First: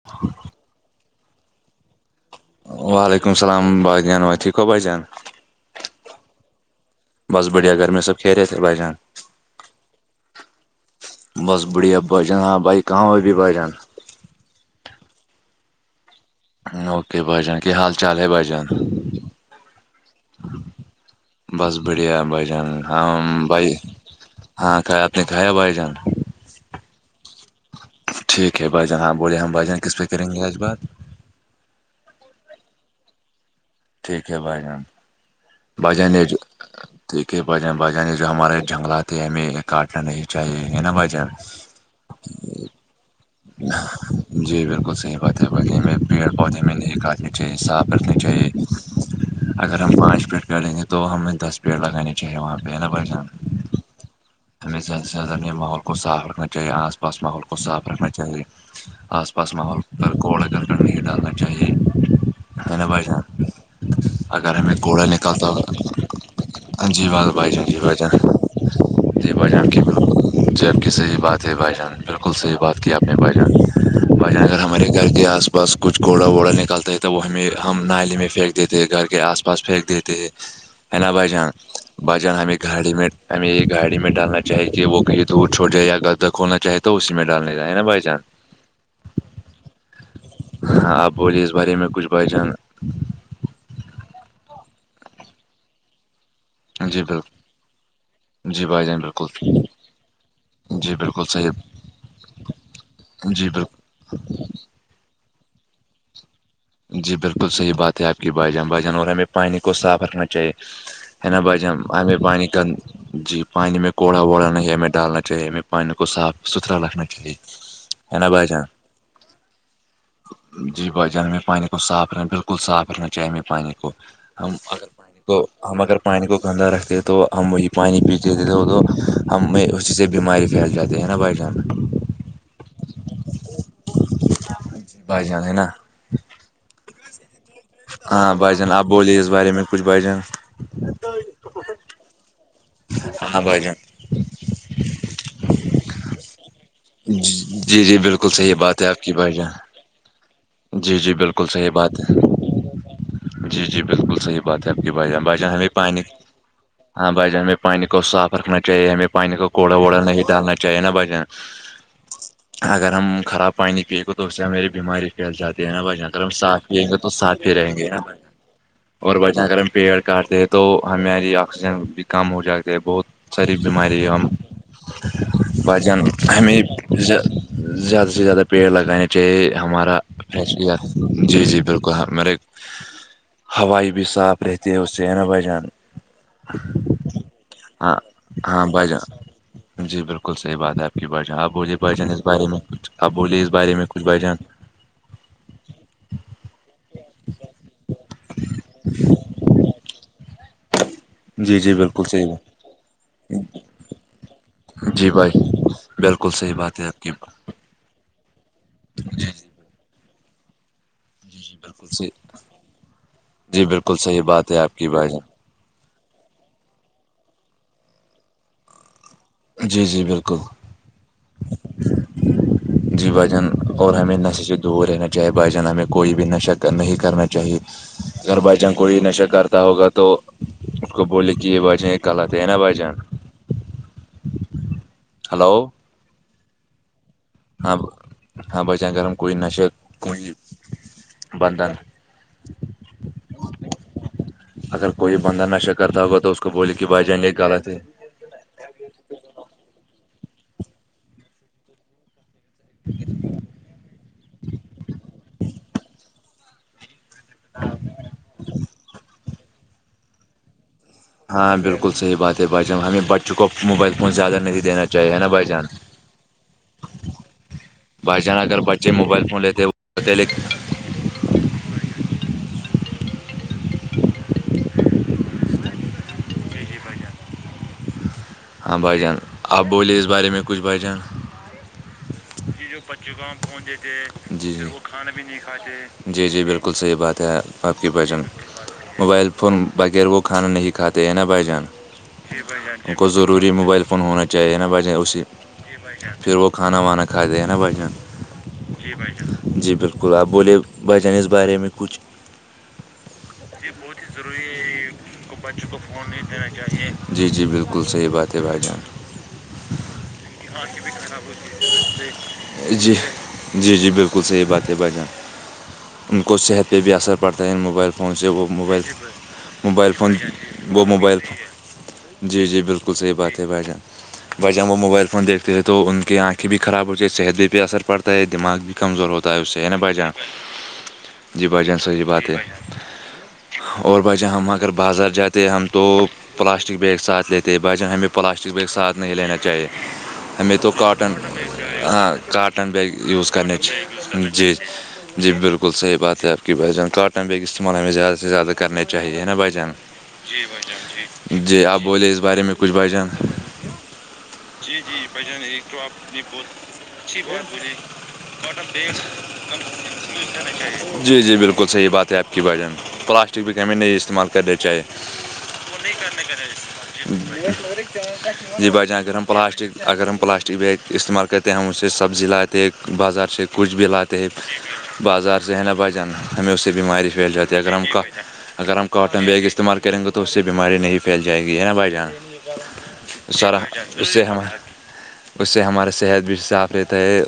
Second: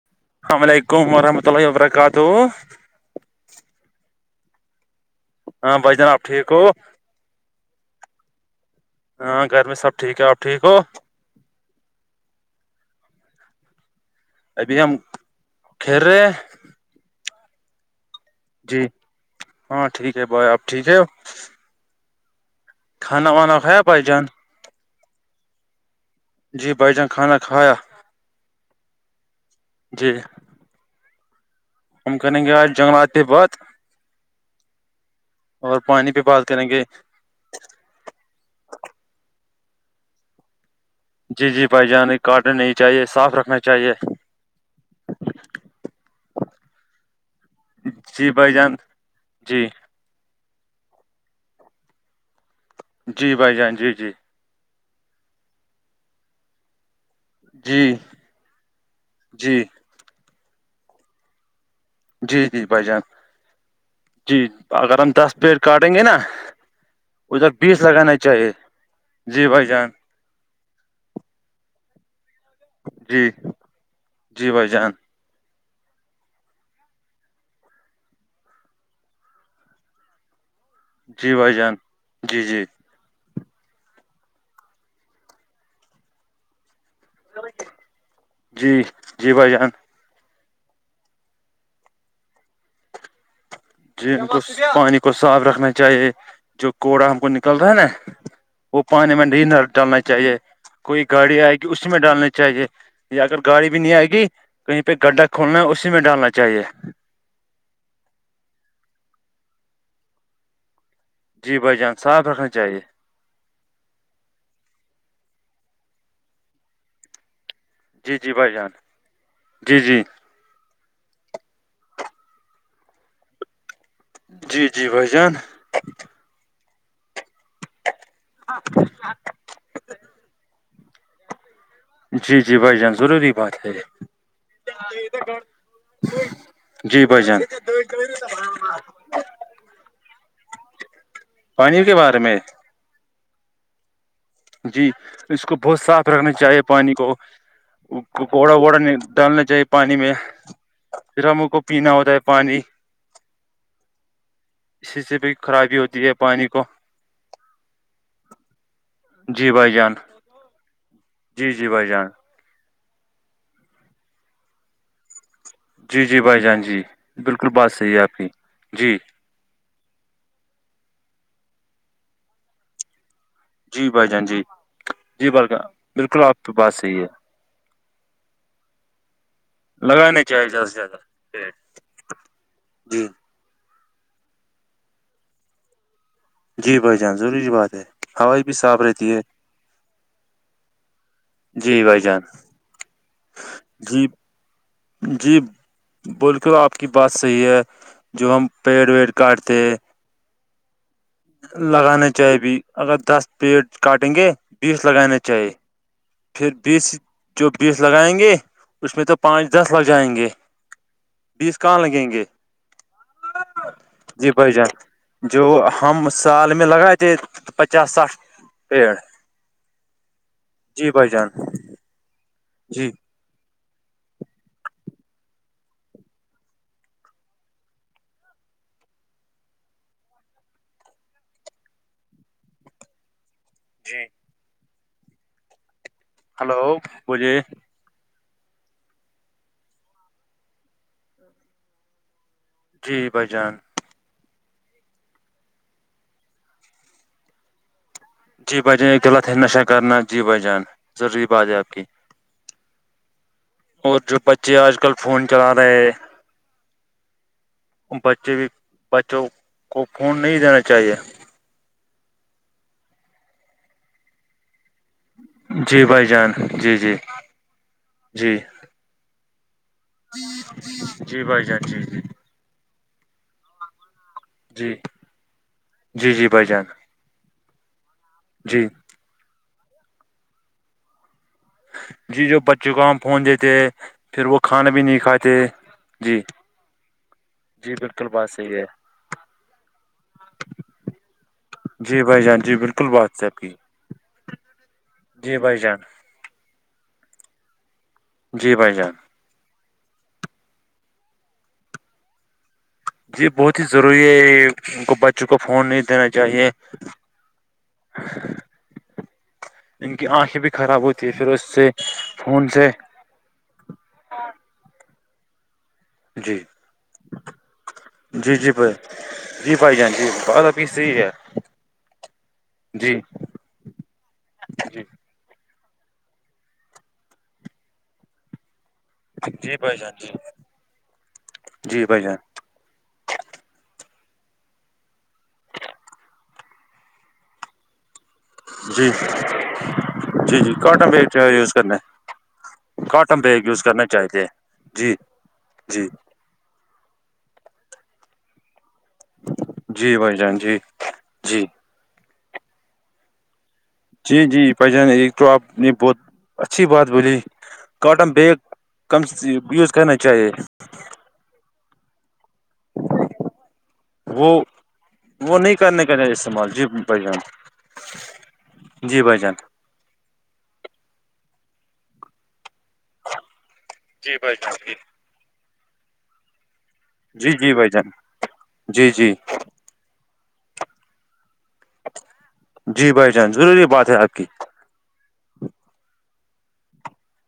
[unintelligible] و علیکم وورحمۃ اللہ وبرکاتہ وعلیکم السلام بغی عانواتیکا بچیان ہاں بھائی جناب ٹھیک ہو بس بڑیا گھر میں سب پھیریے تھے بجان ہاں گھر میں سب ٹھیک ہے آپ ٹھیک ہو بس بڑھیا بجان ہاں بھائی کہاں ہو بھی بجان ابھی ہم کھیرے اوکے بائی جان کی حال چال ہے بھائی جان جی ہاں ٹھیک ہے بائے آپ ٹھیک ہے بس بڑھیا بھائی جان ہاں کھانا وانا بھائی کھایا جان ہاں ک آپ نے کھایا بھائی جان جی بھائی جان کھانا کھایا ٹھیک ہے بھائی جان ہاں بولے ہم بھائی جان کس پہ جی کریں گے آج بات ہم کریں گے آج جنگلات بہت ٹھیک ہے بھائی جان اور پانی پہ بات کریں گے ب بھائی جان جو ہمارے جنگلات ہیں ہمیں یہ کاٹنا نہیں چاہیے نا بھ جی جی بھائی جان کاٹن نہیں چاہیے صاف رکھنا چاہیے جی بالکل صحیح بات ہے باقی ہمیں پیڑ پودے میں نہیں کھدنی چاہیے صاف رکھنی چاہیے [unintelligible] اگر ہم پانچ پٹ یں گے تو ہمیں دس پیڑ لگے چاہیے وہاں پہ ہے نا بائی جان جی بھائی جی جی ہمیں زیاد سے زیاد اپنے ماحول کو صاف رکھنا چاہیے آس پاس ماحول کو جی صاف رکھنا چاہیے آس پاس جی ماحول پر گھوڑا گرکن نہیں ڈالنا چاہیے بھائی جان جی اگر ہمیں گڑا ہم نہیں دس پیڑ کاٹیں گے نا اں جی بات ادھر بائی جان جی بیس بائی جان لگانا چاہیے جی بائی جان کی جبک صحی بات ہے بھائی جان بالکل صحیح بات کہ اپنے جی بھ جان بھ جان جی اگر بھائی ہمارے گھر کے آس پاس بس کچھ گھوڑا ووڑا نکلتا ہے تو وہ ہمیں ہم نالی میں پھینک دیتے ہیں گھر کے آس پاس پھینک دیتے ہے نہ جی بجان بھائی جان جی بجان میں جی گھاڑی میںین ہمیں ایک گاڑی میں ڈالنا چاہے کہ وہ کہیں دور چھوڑ جائے یا گغدہ کولنا چاہے تو اسی میں ڈالنے کااہ ہے نا بائی چانس جی جی بھائی جان آپ بولے اس بارے میں کچھ بائی جان ان کو پانی کو صاف رکھنا چاہیے جو جی کوڑا ہم کو بالکل نکل رہا ہے نا جی وہ بھائی جان پانی میں بالکل نہیں ڈالنا چاہیے جی کوئی بالکل گاڑی صحیح آئے گی اسی میں ڈالنی چاہیے یا اگر جی گاڑی بھی بالکل نہیں آئے گی کہیں پہ گڈھا کھولنا ہے اسی میں ڈالنا چاہیے جی بالکل صحیح بات ہے آپ کی بھائی جان بھائی جان اور ہمیں پانی کو صاف رکھنا چاہیے ہاں جی بھائی بجم جان آمیں صاف پانی رکھنا کند چاہیے جی پانی میں کوڑا ووڑا نہیں ہمیں ڈالنا چاہیے ہمیں پانی کو صاف ستھرا رکھنا چاہیے ہے نا بھائی جان جی جی جی بھائی جان میں پانی کو صاف رکھنا بالکل صاف رکھنا چاہیے ہمیں پانی کو ہم جی اگر جی بھائی پانی جان کو ہم اگر پانی کو گندہ رکھتے تو ہم وہی پانی پی دیتے تھ تو ہم میں اسی سے بیماری پھیل جاتی ہے نا بھائی جان جی جی بھائی جان ضرو کی بات ہے بھائی جان ہے نا جی بھائی جان ہاں بھائی جان آپ بولیے اس بارے میں کچھ بھائی جان پانی کے بارے میں ہاں بھائی جان جی اس کو بہت صاف رکھنا چاہیے پانی کو جی جی بالکل صحیح کوڑا ووڑا بات ہے آپ کی بھائی ڈالنا چاہیے جان پانی میں جی جی پھر بالکل ہم کو صحیح پینا بات ہوتا ہے پانی جی جی بالکل صحیح بات ہے آپ کی اسی بھائی سے جان بھی بھائی جان ہم خرابی بھی ہوتی ہے نہیں پانی کو ہاں بھائی جان ہمیں پانی کو صاف رکھنا چاہیے ہمیں پانی کو جی بھائی کوڑا جان ووڑا نہیں ڈالنا چاہیے نا بھائی جان جی جی بھائی جان اگر ہم خراب پانی پیے گے تو اس سے ہماری بیماری پھیل جاتی اور ہاں بھائی جی جان جی اگر ہم صاف جی ہیئیں گے تو صاف بالکل ہی بات رہیں گے صحیح ہے آپ کی جی اور اگر ہم پیڑ کاٹتے ہیں تو ہمیںاری آکسیجن بھی کم ہو جاتے ہے بہت ساری جی بیماری بھائی ہم جان جی جی بھائی جان بچان بالکل آپ کی بات صحیح ہے ہمیش زیادہ سے زیادہ پیڑ لگانے چاہیے ہمارا لگانا چاہیے زیادہ فشری سے زیادہ جی پیڑ جی بالکل مے جی ہوائی بھی صاف رہتی ہے اس سے ہےنا بھائی جان جی بھائی جان ضروری بات ہے ہاں ہوائی بھی ہاں صاف بھائی رہتی جان ہے جی بالکل صحیح بات ہے آپ کی بائی جان آب بوولے بھائی جان اس بارے میں کچھ اب بولیے اس بارے میں کچھ جی بھائی جان جی بول کے آپ کی بات صحیح ہے جو ہم پیڑ ویڈ کاٹتے جی جی بالکل لگانا صحیح بات چاہیے اگر دس پیٹ کاٹیں گے بیس جی لگانا بھائی چاہیے بالکل پھر صحیح بات ہے بیس آپ کی جو بیس لگائیں گے اس میں تو جی پانچ جی دس لگ جائیں گے جی جی بیس کہاں بالکل صحیح لگیں گے جی بالکل صحیح جی بات بھائی ہے آپ کی بھائی جان جو ہم سال میں لگائے تھے پچاس ساٹھ پیڑ جی جی بالکل جی بھائی جان جی بھائی جان اور ہمیں نشے سے دور رہنا چاہے بھائی جان ہمیں کوئی بھی نشہ نہیں کرنا چاہیے اگر بھائی جان کوئی نشہ کرتا ہوگا تو اس کو بولے کہ یہ غلط ہے نا بھائی جان جی ہیلو ہیلو بولیے ہاں ہاں بچیں گرم کوئی نشہ کوئی [inaudible] جی بھائی جان اگر کوئی بندہ نشہ کرتا ہوگا تو اس کو بوول کہ بھائی جان گے غلط ہے جی بھائی جان ایک غلت ہے نشہ کرنا جی بھائی جان ضروری بات ہے آپ کی اور جو بچے آج کل فون چلا رہے بچے بھی بچوں کو فون نہیں دینا چاہیے ہاں بالکل صحیح بات ہے بھائی جان ہمیں بچوں کو موبائل فون زیادہ نہیں دینا ہے نا بھائی جان جی بھائی جان جی جی بھائی جی جان اگر بچے موبائل فون لیتے لکھ جی بھائی جان جی جی جی جی جی بھائی جان جی ہاں بھائی جان آب بولی ا اس بارے میں کچھ بھائی جان جی جو بچوں کو ہم پون دیتے پھر وہ جی جی کھانا بھی نہیں کھاتے جی جی بالکل صحیح بات ہے جی آپ کی بالکل بجن بات صحیح ہے موبائل فون بغیر وہ کھانا نہیں کات ہیں ہےیننا بائی جان جی بھائی جان جی بالکل ان کو بات سے آپ ضروری کی موبائل فون ہونا چاہیے نہا جی بھائی جان پھر وہ کھانا وانا کھاتے ہیں نا جی بچن بھائی جان جی بالکل آپ بولے ب جان اس بارے میں کچھ جی بہت ہی ضروری ہے کو بچوں کو فون نہیں دینا چاہیے جی جی بالکل [inaudible] بالکل صحیح بات ہے بھائی جان ان کی آنکھیں آ خراب بھی ہوتی ہے پھر اس سے فون خاب سے [inaudible] جی جی جی بالکل صحیح بات ہے بھائی جان ان کو جی صحت پہ بھی اثر پڑتا ہے ان موبائل فون سے جی وہ جی بھائی موبائل جی بھائی جان موبائل جی فون بات آپ کی وہ صحیح ہے موبائل فون جی جی بالکل صحیح بات ہے بھائی جان ب جب وہ جی موبائل فون دیکھتے ہیں تو ان کی آنکھیں بھی خراب ہوتی ہے صحت بھی پہ اثر پڑتا ہے دماغ بھی کمزور ہوتا ہے اس سے ہے نا بھائی جان جی بھائی جان صحیح بات ہے اور بھائی جان ہم اگر بازار جاتے ہم تو پلاسٹک بیگ ساتھ لیتے ت باسے ہمیں پلاسٹک ب جی ساتھ نہیں ہی لینا چاہیے جی ہم جی تو بھی کاٹن یوز کرنا ہے ہاں کااٹن بیگ کاٹن یز بیگ یوز کرنچ کرنا چاہیے جی جی بالکل جی صحیح بات ہے آپ بائی جان ک کاٹن بیگ استعمال ہمیں زیادہ سے زیادہ کرنے چاہیے نا بجن جی بھائی جان جی جی آپ بولے اس بارے میں کچھ بجن ج [inaudible] جی جی بھ جان ایک تو آپ نے بہت اچھی بات بولی کاٹن بیگ بٹل د ک جا چاہیے کم یوز کرنا چاہیے [inaudible] جی جی بالکل صحیح بات ہے آپ کی بھجن پلاسٹک بھی کہ ہمیں نہیں استعمال وہ کرنے چاہیے وہ نہیں کرنے کا استعمال جی [inaudible] یہ بچان جی گ بھائی ہم جان پلاسٹک [inaudible] اگر ہم پلاسٹک بیگ استعمال کرتے ہیں ہم سے سبزی لاتے بازار چ کچھ بھی جی لاتے ہیں بھائی جان بازار سے ہے ن بجان ہمیں اس سے بیماری جی پھیل جی جاتی جی ہے بھائی اگر ہم جان کاف اگر ہم جی جی کاٹن بیگ استعمال کریں گے تو اس سے بیماری نہیں پھیل جائے گی نا بھائی جی بھائی جان سرح ضروری بات ہے آپ کی اسحمد [inaudible] اس سے ہمارا صحت بھی صاف رہتا ہے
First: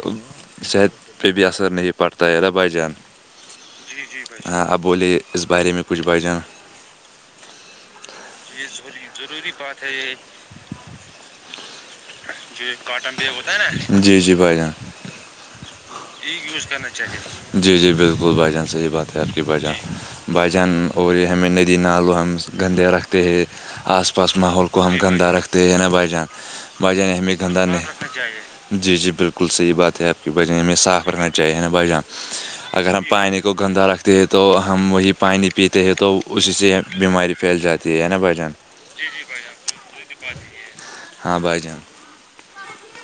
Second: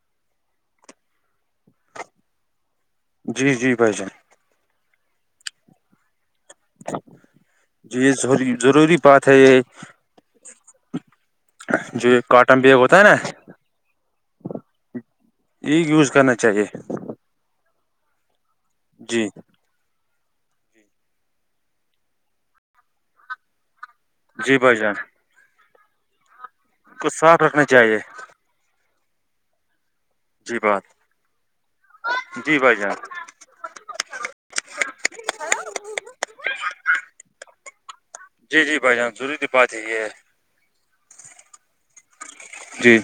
صحت پہ بھی اثر نہیں پڑتا ہے الر بھائی جان جی جی بھائی جان ہاں اب بولے اس بارے میں کچھ بھ جان جی ضروری [inaudible] ضروری بات ہے یہ جو کاٹن بیگ ہوتا ہے نا جی جی بھائی جان یہ یوز کرنا یہ چاہیے یوز کرنا چاہیے تھا [unintelligible] جی جی بالکل بائی چانس صحیح بات ہے جی آپ کی بائی جان بھجان اور یہ ہمیں ندی نال و ہم گندے رکھتے ہے آسا پاس جی ماحول بھائی کو جان ہم گندہ رکھتے ہیں نا بھائی جان بھائی کو جان ہمیں صاف گندا رکھنا چاہیے نہیں جی جی بالکل صحیح بات ہے آپ کی جی بجان ہمیں بات صاف رکھنا چاہیے نا بائی جان جی بھائی جان اگر ہم پانی کو گندا رکھتے ہیں تو ہم وہی پانی پیتے ہیں تو اسی سے بیماری پھیل جاتی ہے د ہے نا بچن [inaudible] جی جی بھائی جان ضروری بات ہے یہ [inaudible] ہاں بھائی جان جی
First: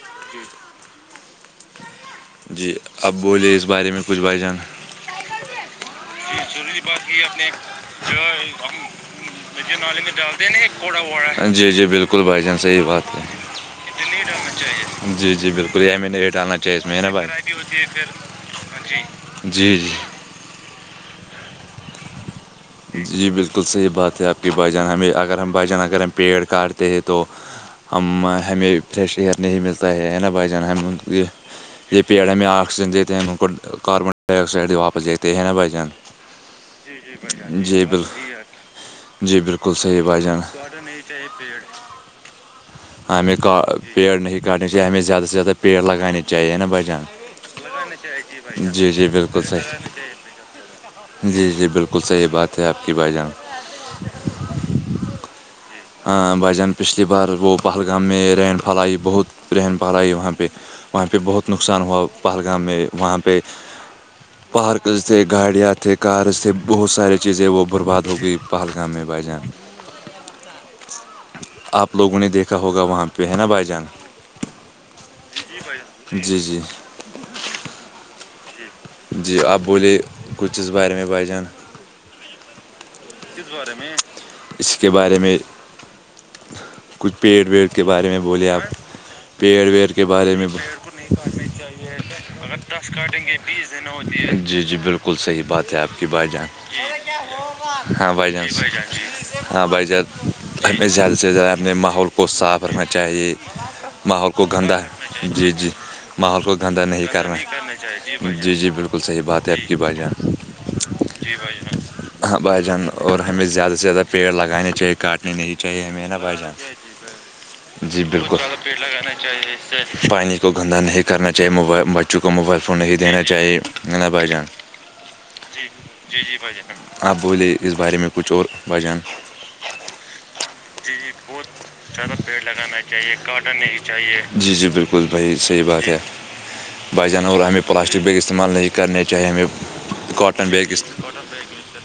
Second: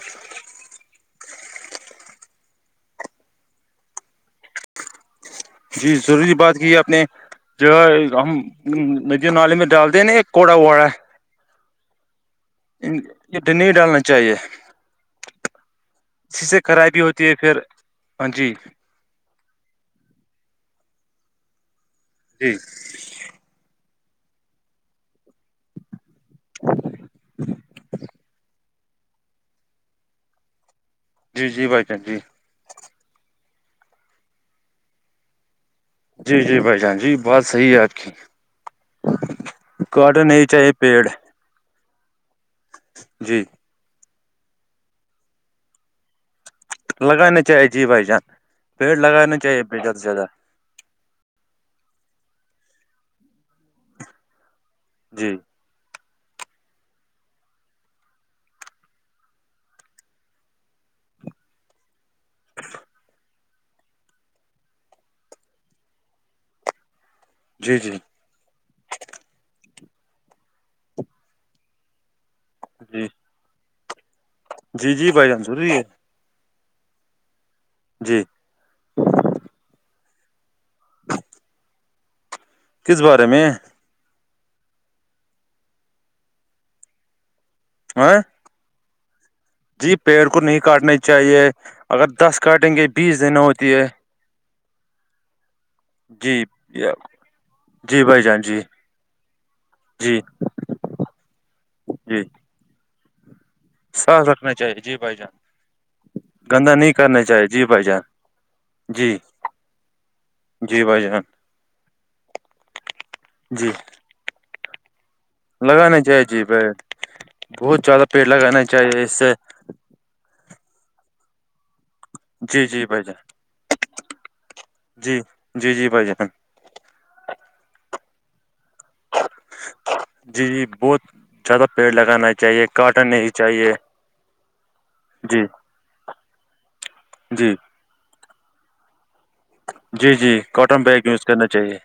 جی اب بولے اس بارے میں کچھ بھائی جان جی ضروری بات سوور آپ نے بعات کی اپنے جو ہم ندی نالے ج جے نے دیں میں ڈال د کوڑا نا ایک ووڑا گھوڑا [unintelligible] جی جی بالکل بھائی جانس [unintelligible] صحیح بات ہے یہ نہیں ڈالنا چاہیے جی جی بالکل یہ میں نہیں لیی اسی ڈالنا سے چاہیے تھا خرابی ما ب ہوتی ہے پھر ہاں جی جی جی [unintelligible] جی [unintelligible] جی بالکل صحیح بات ہے آپ کی بھجان ہمیں اگر ہم بھجن اگر ہم پیڑ کاٹتے ہیں تو [unintelligible] ہم ہمیں فریش ایئر نہیں ملتا ہے نا بھائی جان ہم [unintelligible] یہ جی جی بھائی یہ جان جی پیڑے میں آکسیجن دیتے ہیں ہم ان کو کاربن ڈائی آکسائڈ واپس دیتے ہیں نا بھائی جان [unintelligible] جی جی بھائی جان جی بات صحیح ہے جی آپ کی کو آارڈر نہیں چاہیے [unintelligible] پیڑ [unintelligible] یہ پیڑ [unintelligible] ہمیں جی پیڑ نہیں کاٹنے چاہیے ہمیں زیادہ سے زیادہ پیڑ لگانے چاہیے نا ب لگانا چاہیے جی بھائی جان [unintelligible] جی پیڑ جی لگانا بالکل سر چاہیے بے زیادہ سے زیادہ جی جی بالکل صحیح بات ہے آپ کی بھائی جان جی ہ بھائی جان پچھلی بار وہ پہلگام میں رین فال آئی بہت پن پہال آئی وہاں پہ وہاں پہ بہت نقصان ہوا پہلگام میں وہاں پہ پارکز تھے گاڑیاں تھے کارز تھے بہت سارے چیزیں وہ جی جی برباد ہو گئی پہلگام میں بھائی جان آپ لوگوں نے دیکھا ہوگا وہاں جی پہ ہے نا بھائی جان جی جی بھائی جان ضروری ہے جی جی جی جی آپ بولے کچھ اس بارے میں بائی جان کس بارے میں اس کے بارے میں کچھ پیڑ ویڑ کے بارے ہ میں بولے آپ پیڑ ویڑ جی کے پیڑ بارے کو میں نہیں کاٹنا چاہیے اگر دس کاٹیں گے بیس دن ہو جی جی بالکل صحیح بات ہے آپ کی بھائی جی جان ہاں بھائی جان ہاں بھائی ج جی ہمیں زیادہ سے زیادہ اپنے ماحول جی کو صاف رکھنا چاہیے صاف ماحول کو رکھنا گندا چاہیے جی بھائی جان جی جی ماحول کو گندا گندہ نہیں کرنا چاہیے جی بھائی جان جی جی بالکل صحیح بات ہے آپ کی بائی یہاں جی بھائی جان ہاں بھائی جان اور ہمیں زیادہ جی سے زیادہ پیڑ لگانے چاہیے کاٹ نہیں نہیں چاہیے لگانا ہمیں نا بھائی جی پیڑ بہت جان زیادہ جی پیڑ بالکل لگانا چاہیے اس لگا سے چاہیے پانی کو گندا نہیں کرنا چاہیے موبائل بچوں کو موبائل جی فون جی نہیں بھائی جان دین چاہیے بھ جان جی ج بھائی جی جان جی ب آپ بولے اس بارے میں کچھ اور بچان جی جی بہت زیادہ ا پیڑ لگانا چاہیے کاٹ نہیں چاہیے جی جی بالکل بھائی جی صحیح بات ہے بچےانور اور جی ہمیں پلاسٹک بیگ استعمال نہیں کرنے چاہے ہمیں جی جی کاٹن بیگ ک یوز کرنا چاہیے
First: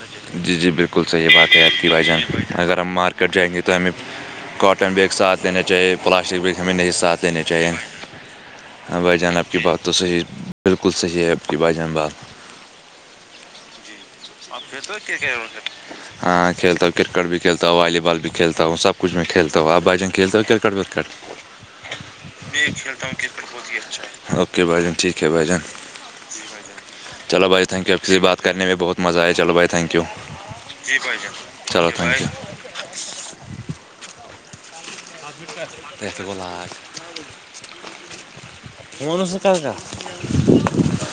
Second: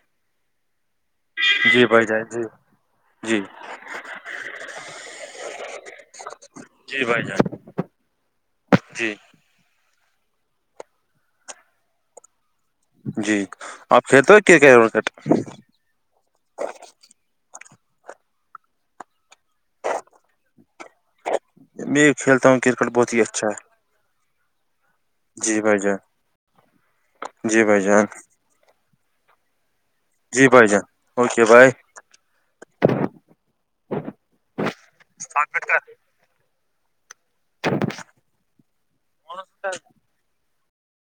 جی جی بالکل صحیح بات ہے آپ کی بھائی جان اگر ہم مارکیٹ جی جائیں گے تو ہمیں کااٹن بیگ ساتھ دینا چاہیے پلاسٹک بیگ ہمیں نہیں جی ساتھ بھائی دییننے جان چاہیے ہاں جی بھائی جان آپ کی بات تو صحیح بالکل صحیح ہے آپ کی بھائی جان بات جی آپ کھیلتے ہو کرکٹ ہاں کھیلتا کرکٹ بھی کھیلتا ہوں والی بال بھی کھیلتاوں سب کچھ میں کھیلتا ہوں آ ب جنگ کھیلتے تو کررکٹ ورکٹ ہ میں کھیلتا ہوں کرکٹ بہت ہی اچھا ہے اوکے بھائی جن ٹھیک بج جی بھائی جان چلو جی بھائی تھینک یو اپ جان سے بات کرنے میں بہت مزہ آیا چلو بھائی تھینک یو جی بھائی جان اوکے بائے چل لاش وون کل کا